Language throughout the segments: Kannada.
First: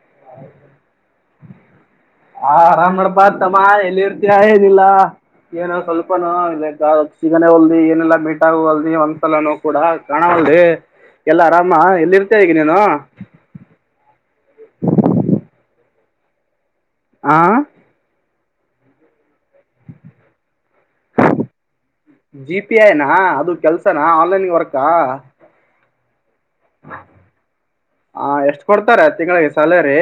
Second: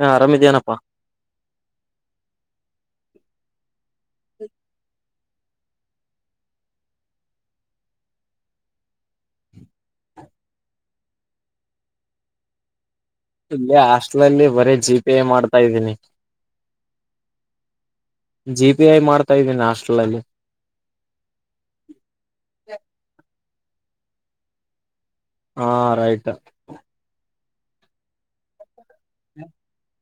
ಹ ಆರಾಮ ಇದ ಇದಿಯಾನಪ್ಪ ಹಾ ಅರಾಮ ನೋಡಪ್ಪ ತಮ್ಮ. ಲ್ಲಿ ಇರ್ತ ಏನಿಲ್ಲ ಏನು ಸ್ವಲ್ಪನು ಇಕ್ಷಿಗನ ಹೊಲ್ದಿ ಏನೆಲ್ಲಾ ಮೀಟಾಗ ಹೊಲ್ದಿ ಒಂದ್ಸಲನುೋ ಕೂಡ ಕಾಣ ಹೊಲ್ದಿ ಎಲ್ಲಾ ಆರಾಮ ಎಲ್ಲಿ ಇರ್ತೇ ಈಗ ನೀನು ಬರೇ ಜಿ ಪೇ ಮಾಡ್ತಾ ಇದ್ದೀನಿ. ಆ. ಜಿ ಪೇ ಮಾಡ್ತಾ - ಜಿ ಪೇ ಐನಾ ಅದು. ಕೆಲ್ಸನಾ ಆನ್ಲೈನ್ ವರ್ಕಾ. ಹಾ ರೈಟ್. ಹಾ ಎಷ್ಟ- ಕೊಡ್ತಾರ ತಿಂಗಳಿಗೆ ಸ್ಯಾಲರಿ.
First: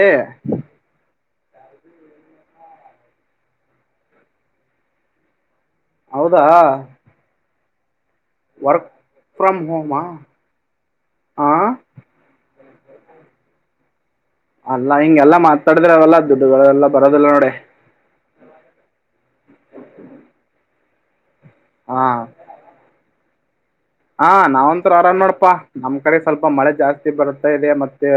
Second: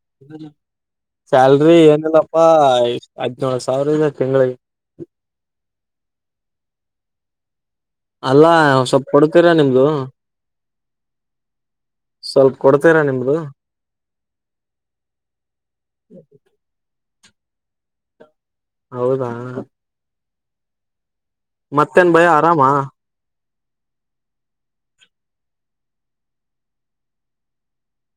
ಸ್ಯಾಲ್ರಿ ಏನಿಲ್ಲಪ್ಪಾ ಹದಿನೇಳು ಸಾವಿರ ಇದೆ ತಿಂಗಳಿಗೆ. ಹೌದಾ. ಅಲ್ಲಾ ವರ್ಕ್ ಸ್ವಪ ಕೊಡ್ತೀರಾ ಫ್ರಮ್ ನಿಮ್ದು ಹೋಮಾ ಆ ಸ್ವಲ್ಪ. ಕೊಡ್ತೀರಾ ನಿಮ್ದು. ಅಲ್ಲಾ ಹಿಂಗೆಲ್ಲಾ ಮಾತಾಡಿದ್ರೆ ಅವಲ್ಲ ದುಡ್ಡುಗಳೆಲ್ಲ ಬರದಲ್ಲ ನೋಡ. ಹೌದಾ. ಹಾ ಮತ್ತೇನ್ ಭಯ್ಯ ಆರಾಮ. ಹಾ ನಾವಂತ ಆರಾಮ್ ಮಾಡೋಡಪಾ ನಮ್ ಕಡೆ ಸ್ವಲ್ಪ ಮಳೆ ಜಾಸ್ತಿ ಬರ್ತಾ ಇದೆ ಮತ್ತೆ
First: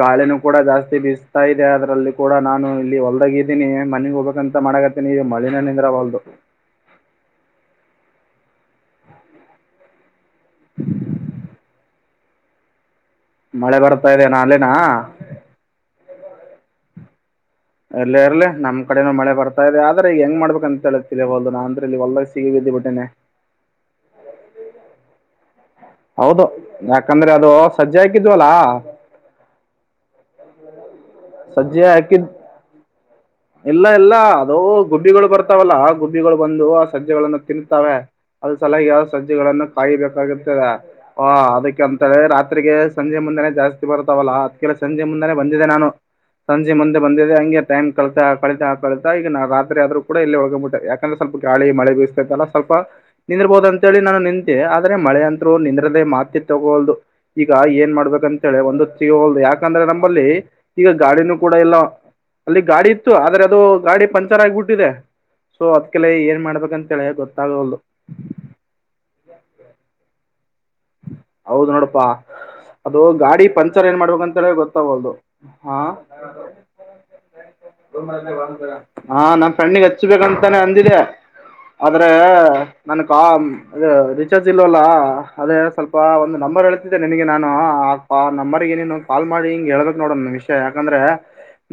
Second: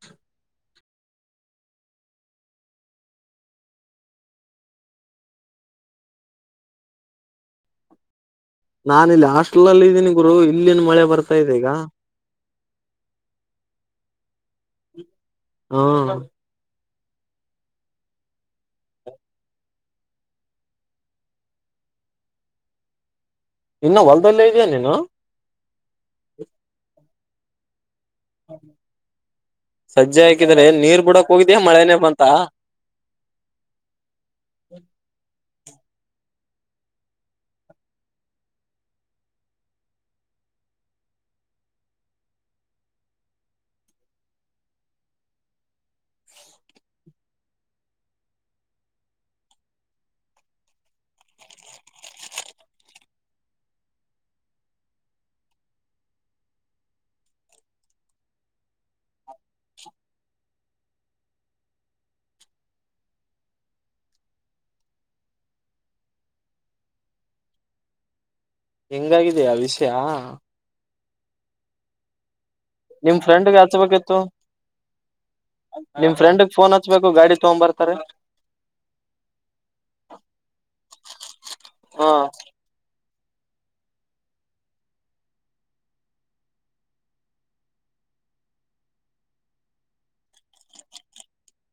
ಗಾಳಿನೂ ಕೂಡ ಜಾಸ್ತಿ ಬೀಸ್ತಾ ಇದೆ ಅದ್ರಲ್ಲಿ ಕೂಡ ನಾನು ಇಲ್ಲಿ ಹೊಲ್ದಾಗಿದ್ದೀನಿ ಮನೆಗ್ ಹೋಗ್ಬೇಕಂತ ಮಾಡಕತ್ತೀನಿ ಈ ಮಳಿನೆ ನಿಂದ್ರ ವಲ್ದು. ನಾನ್ ಇಲ್ಲಿ ಹಾಸ್ಟೆಲ್ನಲ್ಲಿ ಇದೀನಿ. ಗುರು ಇಲ್ಲಿನು ಮಳೆ ಬರ್ತಾ ಇದೆ ಈಗ. ಮಳೆ ಬರ್ತಾ ಇದೆ ನಾ ಅಲ್ಲಿನಾ. ಹ್ಮ್ ಇರ್ಲಿ ಇರ್ಲಿ ನಮ್ ಕಡೆನೂ ಮಳೆ ಬರ್ತಾಇದೆ ಆದ್ರೆ ಹೆಂಗ್ ಮಾಡ್ಬೇಕ ಅಂತ ತಿಳಿವಲ್ದು ನನ್ ಅಂತರ ಇಲ್ಲಿ ಹೊಲದಾಗ ಸಿಗಬಿದ್ದಿ ಬಿಟ್ಟಿನಿ. ಇನ್ನು ಹೊಲ್ದಲ್ಲೇ ಇದಿಯಾ ನೀನು. ಹೌದು ಯಾಕಂದ್ರೆ ಅದು ಸಜ್ಜೆ ಹಾಕಿದ್ವಲ್ಲ ಸಜ್ಜೆ ಹಾಕಿದ್ರೆ ನೀರ್ ಬಿಡಕ್ ಹೋಗಿದ್ಯಾ ಸಜ್ಜೆ ಮಳೆನೇ ಬಂತ ಹಾಕಿದ್ ಇಲ್ಲ ಇಲ್ಲ ಅದು ಗುಬ್ಬಿಗಳು ಬರತ್ ಇರ್ತವಲ್ಲ ಗುಬ್ಬಿಗಳು ಬಂದು ಆ ಸಜ್ಜಗಳಗಳನ್ನು ತಿನ್ತವೇ ಅದ್ರ ಸಲ ಯಾವ ಸಜ್ಜೆಗಳನ್ನು ಕಾಯಬೇಕಾಗಿರ್ತದ. ಹಾ ಅದಕ್ಕೆ ಅಂತಾನೇ ರಾತ್ರಿಗಿ ಸಂಜೆ ಮುಂದಾನೆ ಜಾಸ್ತಿ ಬರ್ತವಲ್ಲ ಅದ್ಕ ಸಂಜೆ ಮುಂದಾನೆ ಬಂದಿದೆ ನಾನು ಸಂಜೆ ಮುಂದೆ ಬಂದಿದೆ ಅಂಗೆ ಟೈಮ್ ಕಳಿತಾ ಕಳಿತಾ ಈಗ್ ನಾ ರಾತ್ರಿ ಅದ್ರು ಕೂಡ ಇಲ್ಲೇ ಉಲ್ಕೊಬಿಟ್ಟೆ ಯಾಕಂದ್ರೆ ಸ್ವಲ್ಪ ಗಾಳಿ ಮಳೆ ಬೀಸ್ತಾ ಇತ್ತಲ್ಲ ಸ್ವಲ್ಪ ನಿಂದ್ರ್ಬೋವ್ದು ಅಂತೇಳಿ ನಾನು ನಿಂತೆ ಆದ್ರೆ ಮಳೆ ಅಂತ- ನಿಂದ್ರದೆ ಮಾತಿ ತಗೋಲ್ದು ಈಗ ಏನ್ ಮಾಡ್ಬೇಕಂತೇಳಿ ಒಂದು ತಿಹೋಲ್ದು ಯಾಕಂದ್ರೆ ನಂಬಲ್ಲಿ ಈಗ ಗಾಡಿನೂ ಕೂಡ ಇಲ್ಲ ಅಲ್ಲಿ ಗಾಡಿ ಇತ್ತು ಆದ್ರೆ ಅದು ಗಾಡಿ ಪಂಚರ್ ಆಗ್ಬಿಟ್ಟಿದೆ ಸೊ ಅದ್ಕಲೆ ಏನ್ ಮಾಡ್ಬೇಕಂತೇಳಿ ಗೊತ್ತಾವಾಲ್ದು. ಇಂಗಾಗಿದಿಯಾ ವಿಷಯ ಹೌದ್ ನೋಡಪ್ಪಾ ಅದು ನಿಮ್ ಗಾಡಿ ಫ್ರೆಂಡ್ಗೆ ಪಂಚರ್ ಏನ್ ಹಚ್ಬೇಕಿತ್ತು ಮಾಡ್ಬೇಕಂತ ಗೊತ್ತಾಗಲ್ದು ಹಾ ನಿಮ್ ಫ್ರೆಂಡ್ಗ್ ಫೋನ್ ಹಚ್ಬೇಕು ಗಾಡಿ ತಗೊಂಬರ್ತಾರೆ ನನ್ ಫ್ರೆಂಡಿಗೆ ಹಚ್ಬೇಕಂತಾನೆ ಅಂದಿದೆ ಹ ಆದ್ರೆ ನನ್ಗ್ ಹ್ಮ್ ರಿಚಾರ್ಜ್ ಇಲ್ಲವಲ್ಲ ಅದೇ ಸ್ವಲ್ಪ ಒಂದು ನಂಬರ್ ಹೇಳ್ತಿದ್ದೆ ನಿನಗೆ ನಾನು ಆ ನಂಬರ್ಗೆ ನೀನು ಕಾಲ್ ಮಾಡಿ ಹಿಂಗೆ ಹೇಳಬೇಕ್ ನೋಡೋ ನನ್ನ ವಿಷಯ ಯಾಕಂದ್ರೆ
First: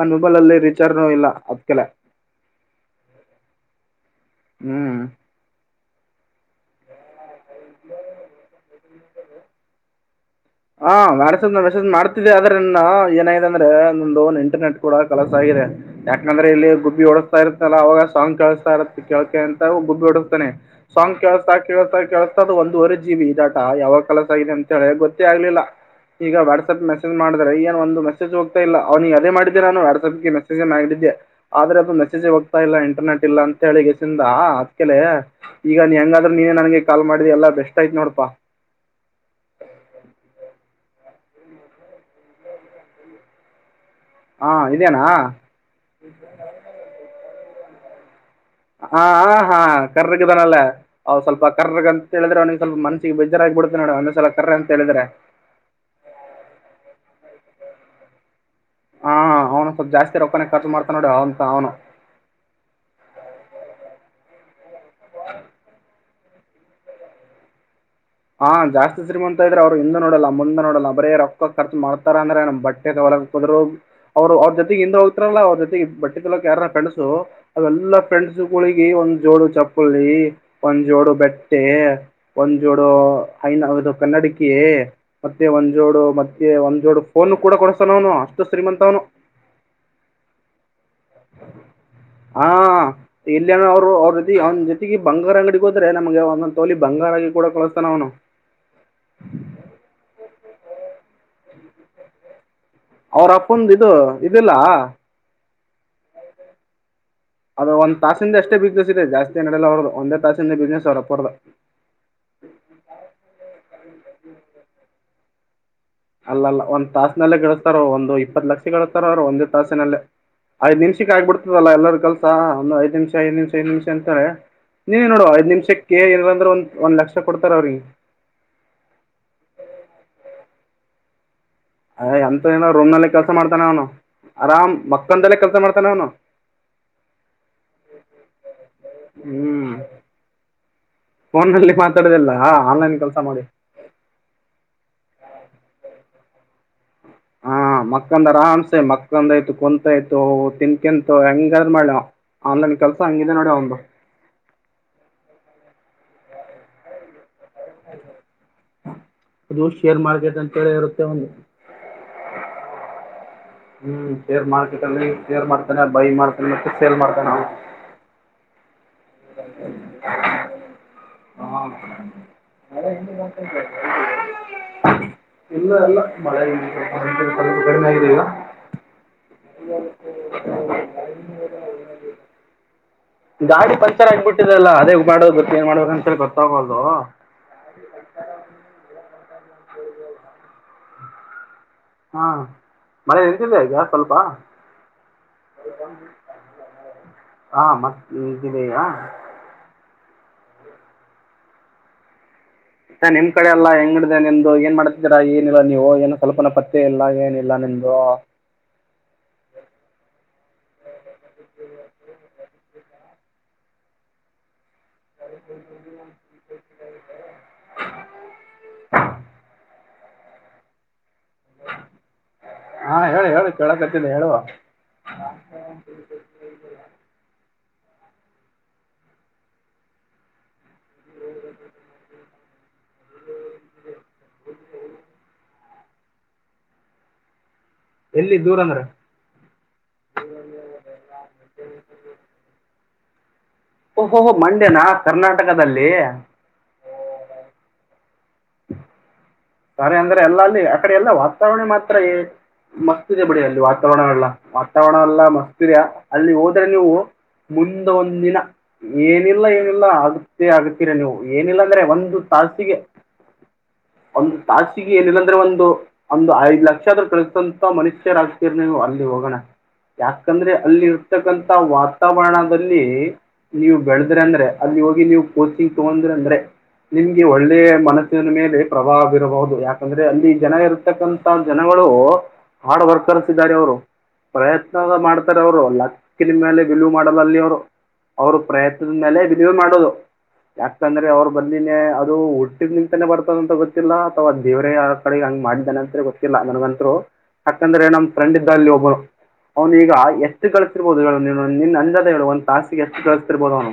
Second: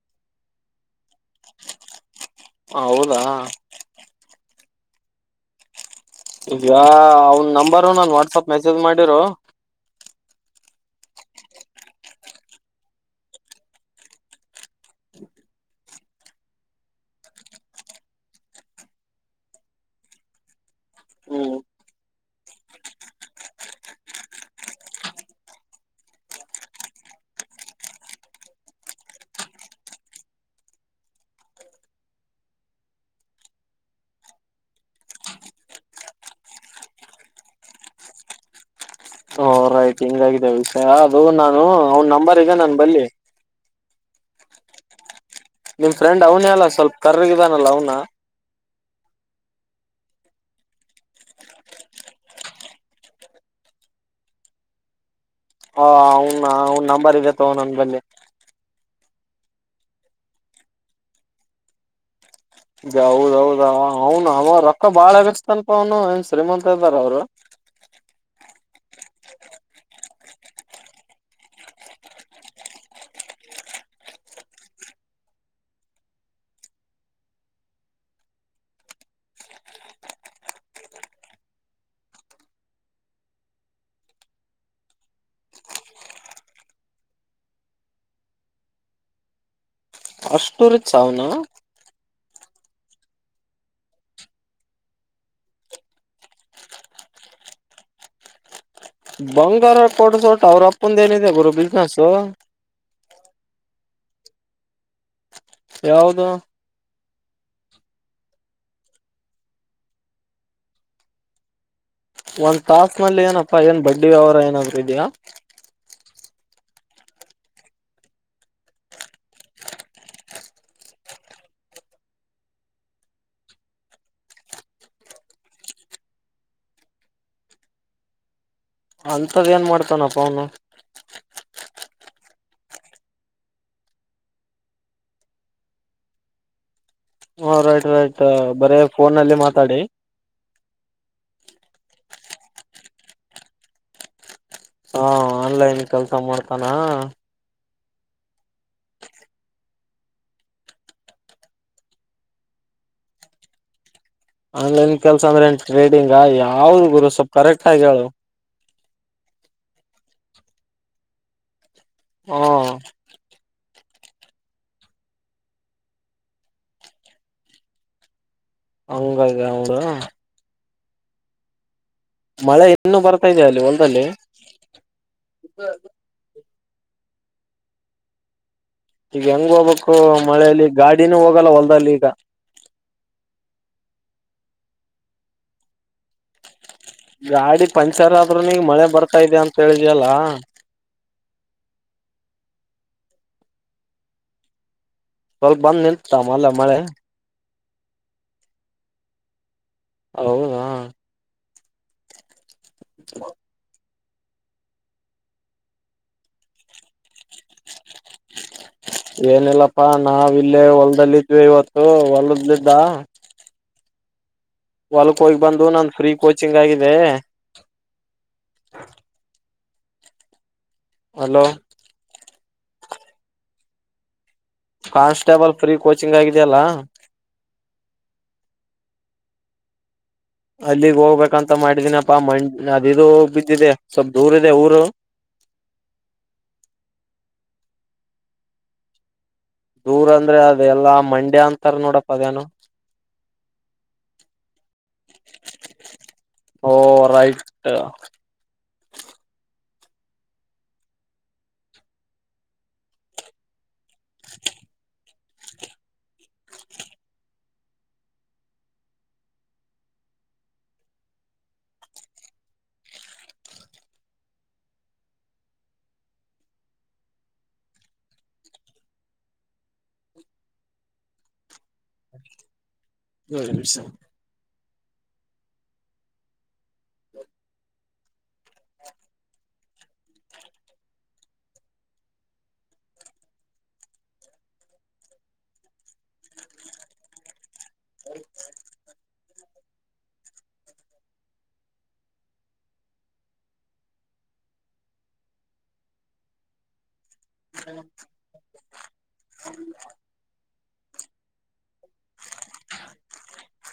ನನ್ನ ಮೊಬೈಲ ಅಲ್ಲಿ ರೀಚಾರ್ಜ್ ಇಲ್ಲ ಅದ್ಕಲೆ ಹೌದಾ ಹ್ಮ್ ಈಗಾ ಅವನು ನಂಬರ್ ನಾನು ವಾಟ್ಸ್ಆಪ್ ಮೆಸೇಜ್ ಮೆಸೇಜ್ ಮಾಡಿರು ಹಾ ವಾಟ್ಸಪ್ಪ್ ಮೆಸೇಜ್ ಮಾಡ್ತಿದ್ದ ಅದ್ರ ನಾನು ಏನಗಿದೆ ಅಂದ್ರೆ ಒಂದು ಇಂಟರ್ನೆಟ್ ಕೂಡ ಕಲಸ್ ಆಗಿದೆ ಯಾಕಂದ್ರೆ ಇಲ್ಲಿ ಗುಬ್ಬಿ ಹೊಡಸ್ತಾ ಇರತ್ತಲ್ಲ ಅವಾಗ ಸಾಂಗ್ ಕೇಳಿಸ್ತಾ ಇರತ್ತ ಕೇಳ್ಕೆ ಇಂದ ಗುಬ್ಬಿ ಓಡಿಸಸ್ತಾನೆ ಸಾಂಗ್ ಕೇಳಿಸ್ತಾ ಹ್ಮ್ ಕೇಳಸ್ತಾ ಕೇಳಿಸ್ತಾ ಅದು ಒಂದ್ವರೆ ಜೀಬಿ ಟಾ ಯಾವಾಗ ಕಲಸ್ ಆಗಿದೆ ಅಂತ ಹೇಳ ಗೊತ್ತ ಗೊತ್ತೇ ಆಗ್ಲಿಲ್ಲ ವಾಟ್ಸಾಪ್ ಮೆಸೇಜ್ ಮಾಡಿದ್ರೆ ಏನ್ ಒಂದು ಮೆಸೇಜ್ ಹೋಗ್ತಾ ಇಲ್ಲ ಅವ್ನಿಗ ಅದೇ ಮಾಡಿದ್ದೆ ನಾನು ವಾಟ್ಸಪ್ಗೆ ಮೆಸೇಜ ಮಾಡಿದ್ದೆ ಆದ್ರೆ ಅದು ಮೆಸೇಜ್ ಹೋಗ್ತಾ ಇಲ್ಲ ಇಂಟರ್ನೆಟ್ ಇಲ್ಲ ಅಂತ ಹೇಳಿ ಗಸಿಂದ ಅದ್ಕಲೆ ಈಗ ಹೆಂಗಾದ್ರರು ನೀನೇ ನನ್ಗೆ ಕಾಲ್ ಮಾಡಿದೆ ಎಲ್ಲಾ ಬೆಸ್ಟ್ ಆಯ್ತ್ ನೋಡಪಾ ಅಲ್ಲಾ ಹಿಂಗಾಗಿದೆ ವಿಷಯ ಅದು ನಾನು ಅವನ್ ನಂಬರ್ ಇದೆ ನನ್ ಬಲ್ಲಿ ಹಾ ಇದೇನಾ ನೀಮ್ ಫ್ರೆಂಡ್ ಅವನೆ ಅಲ್ಲ ಸ್ವಲ್ಪ ಕರ್ರಗಿದನ್ ಅವ್ನ ಹ ಹಾ ಕರ್ರಗದಾನಲ್ಲೇ ಅವ್ ಸ್ವಲ್ಪ ಕರ್ರಗ್ ಅಂತ ಹೇಳಿದ್ರೆ ಅವನಿಗೆ ಸ್ವಲ್ಪ ಮನಸ್ಗೆ ಬೇಜಾರ ಆಗ್ಬ ಬಿಡ್ತೆ ನೋಡ ಒಂದ್ಸಲ ಕರ್ರ ಅಂತ ಹೇಳಿದ್ರೆ ಹ ಅವನ್ ಅವನ್ ನಂಬರ್ ಇದೆ ತಕೊಂದ್ ಹೋಗ್ ಬಾ ಬಲ್ಲಿ ಹಾ ಅವನು ಸ್ವಲ್ಪ ಜಾಸ್ತಿ ರೊಕ್ಕಾನ ಖರ್ಚು ಮಾಡ್ತ ನೋಡಿ ಅಂತ ಅವನು ಇದ ಹೌದೌದ ಅವನು ಅವ ರೊಕ್ಕ ಬಾಳಗಿಸಸ್ತನಪ ಅವನು ಏನ್ ಶ್ರೀಮಂತ ಇದ್ದಾರ ಅವರು ಹಾ ಜಾಸ್ತಿ ಶ್ರೀಮಂತ ಇದ್ರೆ ಅವ್ರು ಹಿಂದ ನೋಡಲ್ಲ ಮುಂದೆ ನೋಡಲ್ಲ ಬರೇ ರೊಕ್ಕ ಖರ್ಚು ಮಾಡ್ತಾರ ಅಂದ್ರೆ ನಮ್ ಬಟ್ಟೆ ತಗಲಕ್ ಹೋದ್ರು ಅವ್ರು ಅವ್ರ ಜೊತೆಗೆ ಹಿಂದ ಹೋಗ್ತಾರಲ್ಲಾ ಅವ್ರ ಜೊತೆಗೆ ಬಟ್ಟೆ ತಲಕ ಯಾರ ಫ್ರೆಂಡ್ಸೃ ಅವೆಲ್ಲ ಫ್ರೆಂಡ್ಸ್ಗಳಿಗೆ ಒಂದ್ ಜೋಡು ಚಪ್ಪಳಿ ಒಂದ್ ಜೋಡು ಬೆಟ್ಟೆ ಒಂದ್ ಜೋಡು ಐನ ಹೌದು ಕನ್ನಡಕಿ ಮತ್ತೆ ಒಂದ್ ಜೋಡು ಮತ್ತೆ ಒಂದ್ ಜೋಡು ಫೋನ್ ಕೂಡ ಕೊಡಿಸತಾನ ಅವನು ಅಷ್ಟು ಶ್ರೀಮಂತ ಅವನು ಅಷ್ಟು ರೀಚ್ ಅವನು ಹಾ ಇಲ್ಲಿನ ಅವ್ರು ಅವ್ರ ಅವನ್ ಜೊತೆಗೆ ಬಂಗಾರ ಅಂಗಡಿಗೆ ಹೋದ್ರೆ ನಮ್ಗೆ ಒಂದೊಂದ್ ತೋಲಿ ಬಂಗಾರಗ ಕೂಡ ಕೊಡಿಸ್ತಾನೆ ಅವ್ನು ಬಂಗಾರ ಕೋಡ್ಸೋಡ್ ಅವ್ರ ಅಪ್ಪಂದ ಏನಿದೆ ಗುರು ಬಿಸಿನೆಸ್ ಅವ್ರ ಅಪ್ಪಂದ್ ಇದು ಇದಿಲ್ಲ ಯಾವುದು ಅದು ಒಂದ ತಾಸಿಂದ ಎಷ್ಟೇ ಬಿಸ್ನೆಸ್ ಇದೆ ಜಾಸ್ತಿ ಅಂಗಡಡೆಲ್ಲ ಹೊರದು ಒಂದೇ ತಾಸಿಂದ ಬಿಸ್ನೆಸ್ ಅವ್ರ್ ಅಪ್ಪರೋದು ಒಂದ್ ತಾಸ್ ಮಲ್ಲಿ ಏನಪ್ಪಾ ಏನ್ ಬಡ್ಡಿ ವ್ಯವಹಾರ ಏನಾದ್ರು ಇದ್ದೀಯ ಅಲ್ಲಲ್ಲ ಒಂದ್ ತಾಸನೆಲ್ಲೇ ಗಳಿಸಸ್ತಾರ ಒಂದು ಇಪ್ಪತ್ ಲಕ್ಷ ಗಳಿಸತಾರ ಅವ್ರು ಒಂದೇ ತಾಸಿನಲ್ಲ ಐದ್ ನಿಮಷಕ್ ಆಗ್ಬಿಡ್ತದಲ್ಲಾ ಎಲ್ಲರ ಕೆಲ್ಸ ಒಂದು ಐದು ನಿಮಿಷ ಐದ್ ನಿಮಿಷ ಏದ್ ನಿಮಿಷ ಅಂತೇಳೆ ನೀ ನೋಡು ಐದ್ ನಿಮಿಷಕ್ಕೆ ಏನಾದ್ರು ಅಂದ್ರೆ ಒಂದ್ ಒಂದ್ ಲಕ್ಷ ಕೊಡ್ತಾರ ಅವ್ರಿಗೆ ಅಂತದ ಏನ್ ಮಾಡ್ತಾನಪ್ಪ ಅವನು ಅಯ ಎಂತ ಏನ ರೂಮ್ನಲ್ಲ ಕೆಲ್ಸ ಮಾಡ್ತಾನೆ ಅವನು ಆರಾಮ್ ಮಕ್ಕದಲ್ಲೇ ಕೆಲ್ಸ ಮಾಡ್ತಾನೆ ಅವನು ಹಾ ರೈಟ್ ರೈಟ್ ಬರೇ ಫೋನ್ಲ್ಲಿ ಹ್ಮ್ ಮಾತಾಡಿ ಫೋನಲ್ಲಿ ಮಾತಾಡೋದಿಲ್ಲ ಆನ್ಲೈನ್ ಕೆಲಸ ಮಾಡಿ ಹಾ ಆನ್ಲೈನ್ ಕೆಲ್ಸ ಮಾಡ್ತ ತನ್ನ ಮಕ್ಕಂದರ ಅನ್ಸೆ ಮಕ್ಕಂದಾಯ್ತು ಕುಂತಾಯ್ತು ತಿನ್ಕಂತು ಹೆಂಗಾದ ಮಾಡ್ ಆನ್ಲೈನ್ ಕೆಲ್ಸ ಹಂಗಿದೆ ನೋಡ ಅವಂದು ಆನ್ಲೈನ್ ಕೆಲಸ ಅಂದ್ರ ಏನ್ ಟ್ರೇಡಿಂಗ್ ಈಗ ಯಾವ್ರ ಗುರು ಸೊಪ್ಪ ಕರೆಕ್ಟ್ ಆಗಿ ಹೇಳು ಅದು ಶೇರ್ ಮಾರ್ಕೆಟ್ ಅಂತೇಳ ಇರುತ್ತೆ ಒಂದು. ಹಾಂ ಹ್ಮ್ ಶೇರ್ ಮಾರ್ಕೆಟ್ ಅಲ್ಲಿ ಶೇರ್ ಮಾಡ್ತಾನೆ ಅ ಬೈ ಮಾಡ್ತಾನೆ ಮತ್ತೆ ಸೇಲ್ ಮಾಡ್ತಾನ ಅವ. ಹಂಗಗ ಅವರು. ಹಾ. ಮಳೆ. ಇನ್ನು ಬರ್ತಾ ಇದೆಯ ಅಲ್ಲಿ ಒಂದಲ್ಲಿ. [inaudible] ಇಲ್ಲ ಎಲ್ಲ ಮಳೆ ಇಲ್ಲ. ಕಡಿಮೆ ಆಗಿದೆ ಈಗ. ಹೆಂಗಬಬೇಕು. ಮಳೇಲಿ ಗಾಡಿನೂ ಹೋಗಲ್ಲ ಹೊಲ್ದಲ್ಲಿ ಈಗ. ಗಾಡಿ ಪಂಚರ್ ಆಗ್ಬಿಟ್ಟಿದೆಲ್ಲ ಅದೇ ಮಾಡದು ನ್ ಮಾಡೋ ಅಂತ ಗೊತ್ತಾಗೋ ಗಾಡಿ ಪಂಚರ್ ಆದ್ರೂ ನೀಗ್ ಮಳೆ ಬರ್. ಆಗ್ತಾ ಇದದೆ ಅಂತ ಹೇಳಿದ್ಯಲ್ಲ. ಹಾ ಮಳೆ ಇರ್ದಿಲ್ಲ ಆಯಗಾ ಸ್ವಲ್ಪ. ಸ್ವಲ್ಪ ಬಂದ್ ನಿತ ಮಲ್ಲ ಮಳೆ. ಹಾ ಮತ್ತೆ ಈಗಿದಯಾ. ಹೌದಾ. ಇ ನಿಮ್ ಕಡೆ ಎಲ್ಲ ಹೆಂಗನಡದಾ. ನಿಂದು ಏನ್ ಮಾಡ್ತಿದ್ದೀರಾ ಏನಿಲ್ಲ ನೀವು ಏನು ಸ್ವಲ್ಪನ ಪತ್ತೆ ಇಲ್ಲ. ಏನಿಲ್ಲ ನಿಮ್ದು ಏನಿಲ್ಲಪ್ಪಾ ನಾವ ಇಲ್ಲೇ ಹೊಲದಲ್ಲಿದ್ವಿ ಇವತ್ತು ಹೊಲದಲಿದ್ದ. ಜೀವನ. ವಲ್ಕೋಗಿ ಬಂದು ನಂದು ಫ್ರೀ ಕೋಚಿಂಗ್ ಆಗಿದೆ. ಹಲೋ. ಹಾ ಹೇಳಿ ಹೇಳಿ ಕೇಳಕತ್ತಿಲ್ಲ ಹೇಳುವ. ಕಾನ್ಸ್ಟೇಬಲ್ ಫ್ರೀ ಕೋಚಿಂಗ್ ಆಗಿದೆಯಲ್ಲಾ. ಅಲ್ಲಿಗ್ ಹೋಗ್ಬೇಕಂತ ಮಾಡಿದೀನಪ್ಪಾ ಮಂಡ ಅದದು ಬಿದ್ದಿದೆ ಸ್ವಲ್ ದೂರ ಇದೆ ಊರು. ಎಲ್ಲಿ ದೂರಂದ್ರೆ. ದೂರ ಅಂದ್ರೆ ಅದ ಎಲ್ಲಾ ಮಂಡ್ಯ ಅಂತಾರ ನೋಡಪ್ಪ ಅದೇನ. ಓಹೋಹೋ ಮಂಡ್ಯನಾ ಕರ್ನಾಟಕದಲ್ಲಿ. ಓ ರೈಟ್ ಹಾ. ಸಾರೆ ಅಂದ್ರೆ ಅಲ್ಲ ಅಲ್ಲಿ ಆ ಕಡೆ ಎಲ್ಲ ವಾತಾವರಣ ಮಾತ್ರ ಮಸ್ತ್ ಇದೆ ಬಿಡಿ ಅಲ್ಲಿ. ವಲ್ಲ ವಾತಾವರಣವಲ್ಲತ್ತ. ಆಗ್ತೀರಾ ಅಲ್ಲಿ ಹೋದ್ರೆ ನೀವು ಮುಂದ ಒಂದ ದಿನ ಏನಿಲ್ಲ ಏನಿಲ್ಲ ಆಗುತ್ತ ಆಗತೀರಾ ನೀವು ಏನಿಲ್ಲ ಅಂದ್ರೆ ಒಂದು ತಾಸಿಗೆ ಒಂದು ತಾಸಿಗೆ ಏನಿಲ್ಲಾಂದ್ರೆ ಒಂದು ಒಂದು ಐದ್ ಲಕ್ಷ ಆದ್ರೂ ಕಳಿತಂತ ಮನುಷ್ಯರ ಆಗ್ತಿರ ನೀವು ಅಲ್ಲಿ ಹೋಗೋಣ ಯಾಕಂದ್ರೆ ಅಲ್ಲಿ ಇರ್ತಕ್ಕಂತಥ ವಾತಾವರಣದ. ಅಲ್ಲಿ ನೀವು ಬೆಳದ್ರೆ ಅಂದ್ರೆ. ಅಲ್ಲಿ ಹೋಗಿ ನೀವು ಕೋಚಿಂಗ್ ತಗೊಂಡ್ರ ಅಂದ್ರೆ ನಿಮ್ಗೆ ಒಳ್ಳೆಯ ಮನಸ್ಸಿನ ಮೇಲೆ. ಪ್ರಭಾವ ಬರಬಹುದು ಯಾಕಂದ್ರೆ ಅಲ್ಲಿ ಜನ ಇರತಕ್ಕಂ ಜನಗಳು ಹಾರ್ಡ್ ವರ್ಕರ್ಸ್ ಇದ್ದಾರೆ ಅವರು ಪ್ರಯತ್ನ ಮಾಡ್ತಾರೆ ಅವರು ಲಕ್ಕಿನ ಮೇಲೆ ಬಿಲವ ಮಾಡದ ಅಲ್ಲಿ ಅವ್ರು ಅವರು ಪ್ರಯತ್ನದ ಮೇಲೆ ಬಿಲವ ಮಾಡೋದು ಯಾಕಂದ್ರೆ ಅವರು ಬಂದೇ ಅದು ಹುಟ್ಟಿದ ನಿಂತಾನೇ ಬರ್ತಾರೆ. ಯಾರು ಅಂತ ಗೊತ್ತಿಲ್ಲ ಅಥವಾ ದೇವರೇ ಯರ ಕಡೆಗೆ ಹಂಗ ಮಾಡಿದಾನ ಅಂತ ಗೊತ್ತಿಲ್ಲ ನನಗಂತೂ ಯಾಕಂದ್ರೆ ನಮ ಫ್ರೆಂಡ್ ಇದ್ದ ಅಲ್ಲಿ ಒಬ್ಬ ಅವ್ನು ಈಗ ಎಷ್ಟು ಗಳಸತಿದ್ದ ರ್ಬಹುದು ಹೇಳ ನೀ ನಿನ್ ಅಂದಾಜು ಹೇಳು ಒಂದ್ ತಾಸಿಗೆ ಎಚ್ಚು ಗಳಸ್ಥಳ್ರ್ಬೋುದು ಅವನು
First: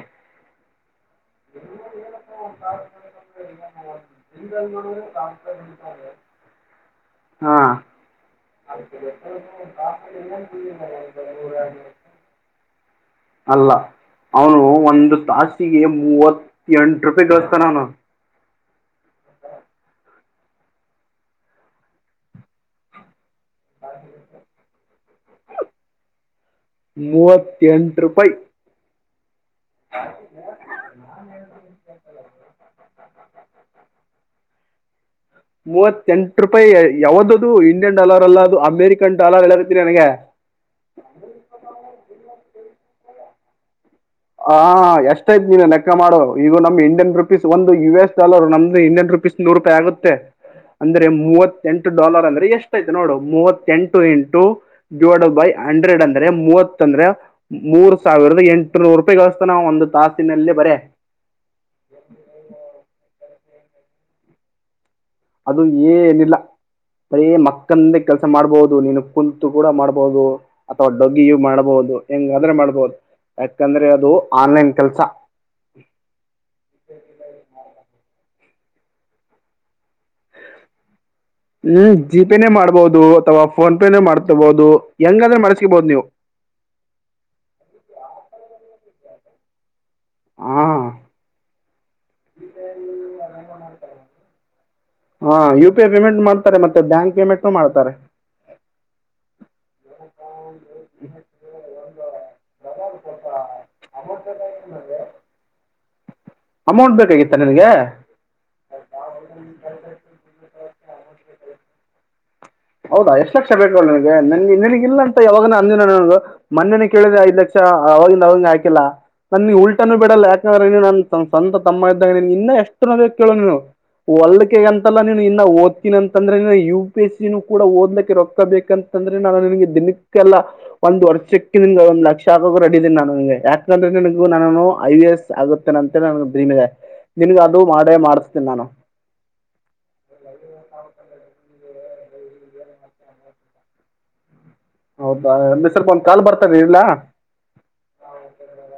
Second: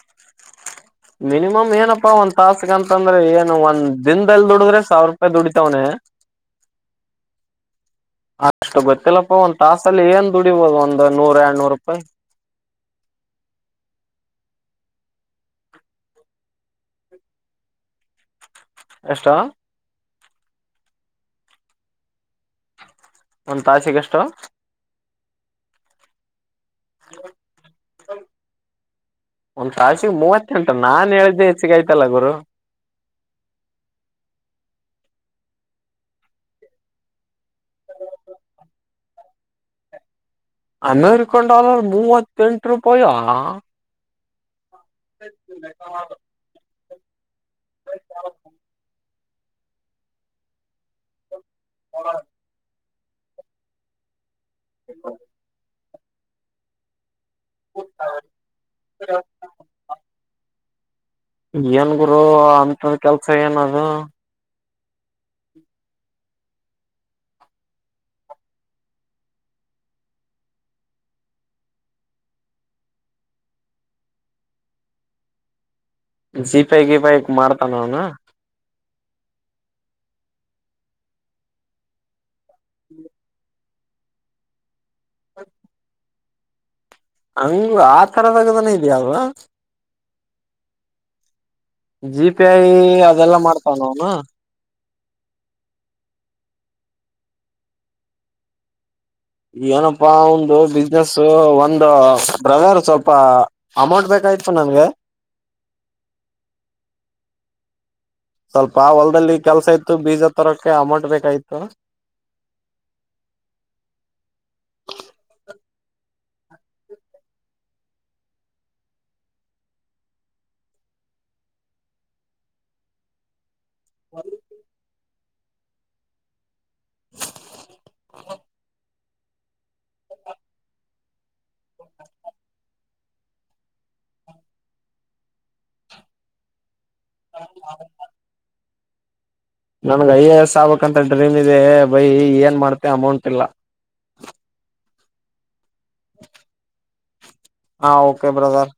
ಮಿನಿಮಮ್ ಏನಪ್ಪಾ ಒಂದ್ ತಾಸಗಂತಂದ್ರೆ ಏನು ಒಂದ್ ದಿನ ಹಾ ಅಷ್ಟು ಗೊತ್ತಿಲ್ಲಪ್ಪ ಒಂದ್ ತಾಸಲ್ಲಿ ಏನ್ ದುಡಿಬೋದು ಒಂದ್ ನೂರ ಎರಡ್ ನೂರು ರೂಪಾಯಿ ಅಲ್ಲ ಅವನು ಒಂದು ತಾಸಿಗೆ ಮೂವತ್ತೆಂಟು ರೂಪಾಯಿ ಗಳಿಸ್ತಾನ ಅವನು ಎಷ್ಟಾ ಒಂದ್ ತಾಸಿಗೆ ಎಷ್ಟು ಮೂವತ್ತೆಂಟು ರೂಪಾಯಿ ಒಂದ್ ತಾಸಿಗೆ ಮೂವತ್ತೆಂಟು ನಾನ್ ಹೇಳ್ದೆ ಹೆಚ್ಚಿಗೆಯ್ತಲ್ಲ ಗುರು ಮೂವತ್ತೆಂಟು ರೂಪಾಯಿ ಯಾವ್ದ ಇಂಡಿಯನ್ ಡಾಲರ್ ಅಲ್ಲ ಅದು ಅಮೆರಿಕ ಎಂಟು ಡಾಲರ್ ಹೆಳಲಿದರಿ ನನಗೆ ಅನ್ನರಿಕೊಂಡಲರ್ ಮೂವತ್ತು ಪಂಟರುಪಯಾ ಆ ಆ ಎಷ್ಟೈ್ತು ನೀನು ಲೆಕ್ಕ ಮಾಡೋ ಈಗದು ನಮ್ಮ್ ಇಂಡಿಯನ್ ರುಪೀಸ್ ಒಂದು ಯು ಎಸ್ ಡಾಲರ್ ನಮ್ದು ಇಂಡಿಯನ್ ರುಪೀಸ್ ನೂರು ರೂಪಾಯಿ ಆಗುತ್ತೆ ಅಂದ್ರೆ ಮೂವತ್ತು ಎಂು ಡಾಲರ್ ಅಂದ್ರ ಎಷ್ಟು ಇದೆ ನೋಡು ಮೂವತ್ತ ಎಂಟು ಎಂಟು ಟು ಡಿವೈಡೆಡ ಬೈ ಹಂಡ್ರೆಡ್ ಅಂತ ಅದೇ ಮೂವತ್ತ ಅಂದ್ರೆ ಮೂರು ಸಾವಿರ. ಎರಡು ನೂರು ರೂಪಾಯಿ ಗಳಿಸುತ್ತಾನೆ ಒಂದು ತಾಸಿನಲ್ಲಿ ಬರೆ. ಏನ್ ಗುರು, ಅಂತ. ಕೆಲ್ಸ ಏನದು? ಅದು ಏನಿಲ್ಲ, ಬರೆ ಮಕ್ಕಂದ ಕೆಲ್ಸ ಮಾಡ್ಬಹುದು, ನೀನು ಕುಂತು ಕೂಡ ಮಾಡ್ಬಹುದು, ಅಥವಾ ಡಗ್ಗಿಯು ಮಾಡ್ಬಹುದು, ಹೆಂಗಾದ್ರೆ ಮಾಡ್ಬಹುದು, ಯಾಕಂದ್ರೆ ಅದು ಆನ್ಲೈನ್ ಕೆಲ್ಸ. ಜಿಫೈ, ಗಿಫೈ, ಮಾಡ್ತಾನ ಅವನ. ಹ್ಮ್ ಜಿ. ಪೆನ್ನೆ ಮಾಡಬಹುದು ಅಥವಾ, ಫೋನ್ ಪೇನೇ ಮಾಡ್ತೀಬೋದು. ಹೆಂಗಂದ್ರೆ ಮಡ್ಸ್ಕಿಬೋದು್ ನೀವು. ಹಂಗ್, ಆ ತರದಾಗರೆ. ಎಲ್ಲಾ. ಹಾ, ಜಿ ಪಿ ಐ, ಅದೆಲ್ಲ ಮಾಡ್ತನವನು. ಹಾ, ಯು ಪಿ ಐ ಪೇಮೆಂಟ್ ಮಾಡ್ತಾರೆ ಮತ್ತೆ ಬ್ಯಾಂಕ್ ಪೇಮೆಂಟ್ ನು ಮಾಡ್ತಾರೆ. ಏನಪ್ಪಾ ಅವಂದು ಬಿಸ್ನೆಸ್, ಒಂದು, ಬ್ರದರ್ ಸ್ವಲ್ಪ ಅಮೌಂಟ್ ಬೇಕಾಗಿತ್ತು ನನ್ಗೆ. ಅಮೌಂಟ್ ಬೇಕಾಗಿತ್ತ ನಿನ್ಗೆ! ಸ್ವಲ್ಪ ಹೊಲದಲ್ಲಿ ಕೆಲ್ಸ ಇತ್ತು, ಬೀಜ ತರೋಕೆ, ಅಮೌಂಟ್ ಬೇಕಾಗಿತ್ತು. ಹೌದಾ ಎಷ್ಟ್ ಲಕ್ಷ ಬೇಕು ನಿಂಗೆ ನನ್ ನಿನಗೆ ಇಲ್ಲ ಅಂತ ಯಾವಾಗನ ಅಂದಿನ ನಾನು, ಮೊನ್ನೆ ಕೇಳಿದ್ರೆ ಐದ್ ಲಕ್ಷ ಅವಾಗಿಂದ ಅವಗೆ ಹಾಕಿಲ್ಲ, ನನ್ ಉಲ್ಟನುೂ ಬಿಡಲ್ಲ, ಯಾಕಂದ್ರ ನೀ ನನ್ ಸ್ವಂತ ತಮ್ಮ ಇದ್ದಂಗೆ, ಇನ್ನು ಎಷ್ಟು ನ್ನ ಬೇಕು ಕೇಳು ನೀನು. ಹೊಲಿಕೆ ಅಂತಲ್ಲ ನೀನ್ ಇನ್ನು ಓದುತ್ತಿನಂದ್ರೀ ಯು, ಪಿ, ಎಸ್, ಸಿ. ನೀನು ಕೂಡ ಓದ್ಲಿಕ್ಕೆ ರೋಕ್ಕ ಬೇಕಂತಂದ್ರೆ, ನಾನು ನಿನ್ ದಿನಕ್ಕೆಲ್ಲಾ ಒಂದ್ ವರ್ಷಕ್ಕೆ ನಿನ್ಗ ಒಂದ್ ಲಕ್ಷ ಆದರೂ ಹಾಕಕ್ಕೆ ರೆಡಿ ಇದೀನಿ. ಯಾಕಂದ್ರೆ ನಿನಗೂ, ನಾನನು ಐ ಎ ಎಸ್ ಆಗುತ್ತೇನೆ ಅಂತ ನನ್ ದ್ ಡ್ರೀಮ್ ಇದೆ. ನಿನಗೆ ಅದು, ಮಾಡೇ ಮಾಡಿಸ್ತೇನೆ ನಾನು. ನಂಗೆ ಐ ಎ ಎಸ್ ಆಗಬೇಕಂತ ಡ್ರೀಮ್ ಇದೆ. ಬೈ ಏ ಏ, ಏನ್ ಮಾಡ್ತಿ ಅಮೌಂಟ್ ಇಲ್ಲ. ಹೌದಾ ಅಂದ್ರೆ. ಸ್ವಲ್ಪ ಒಂದ ಕಾಲ್ ಬರ್ತದೆ ಇಡ್ಲಾ. ಹಾ ಓಕೆ ಬ್ರದರ್.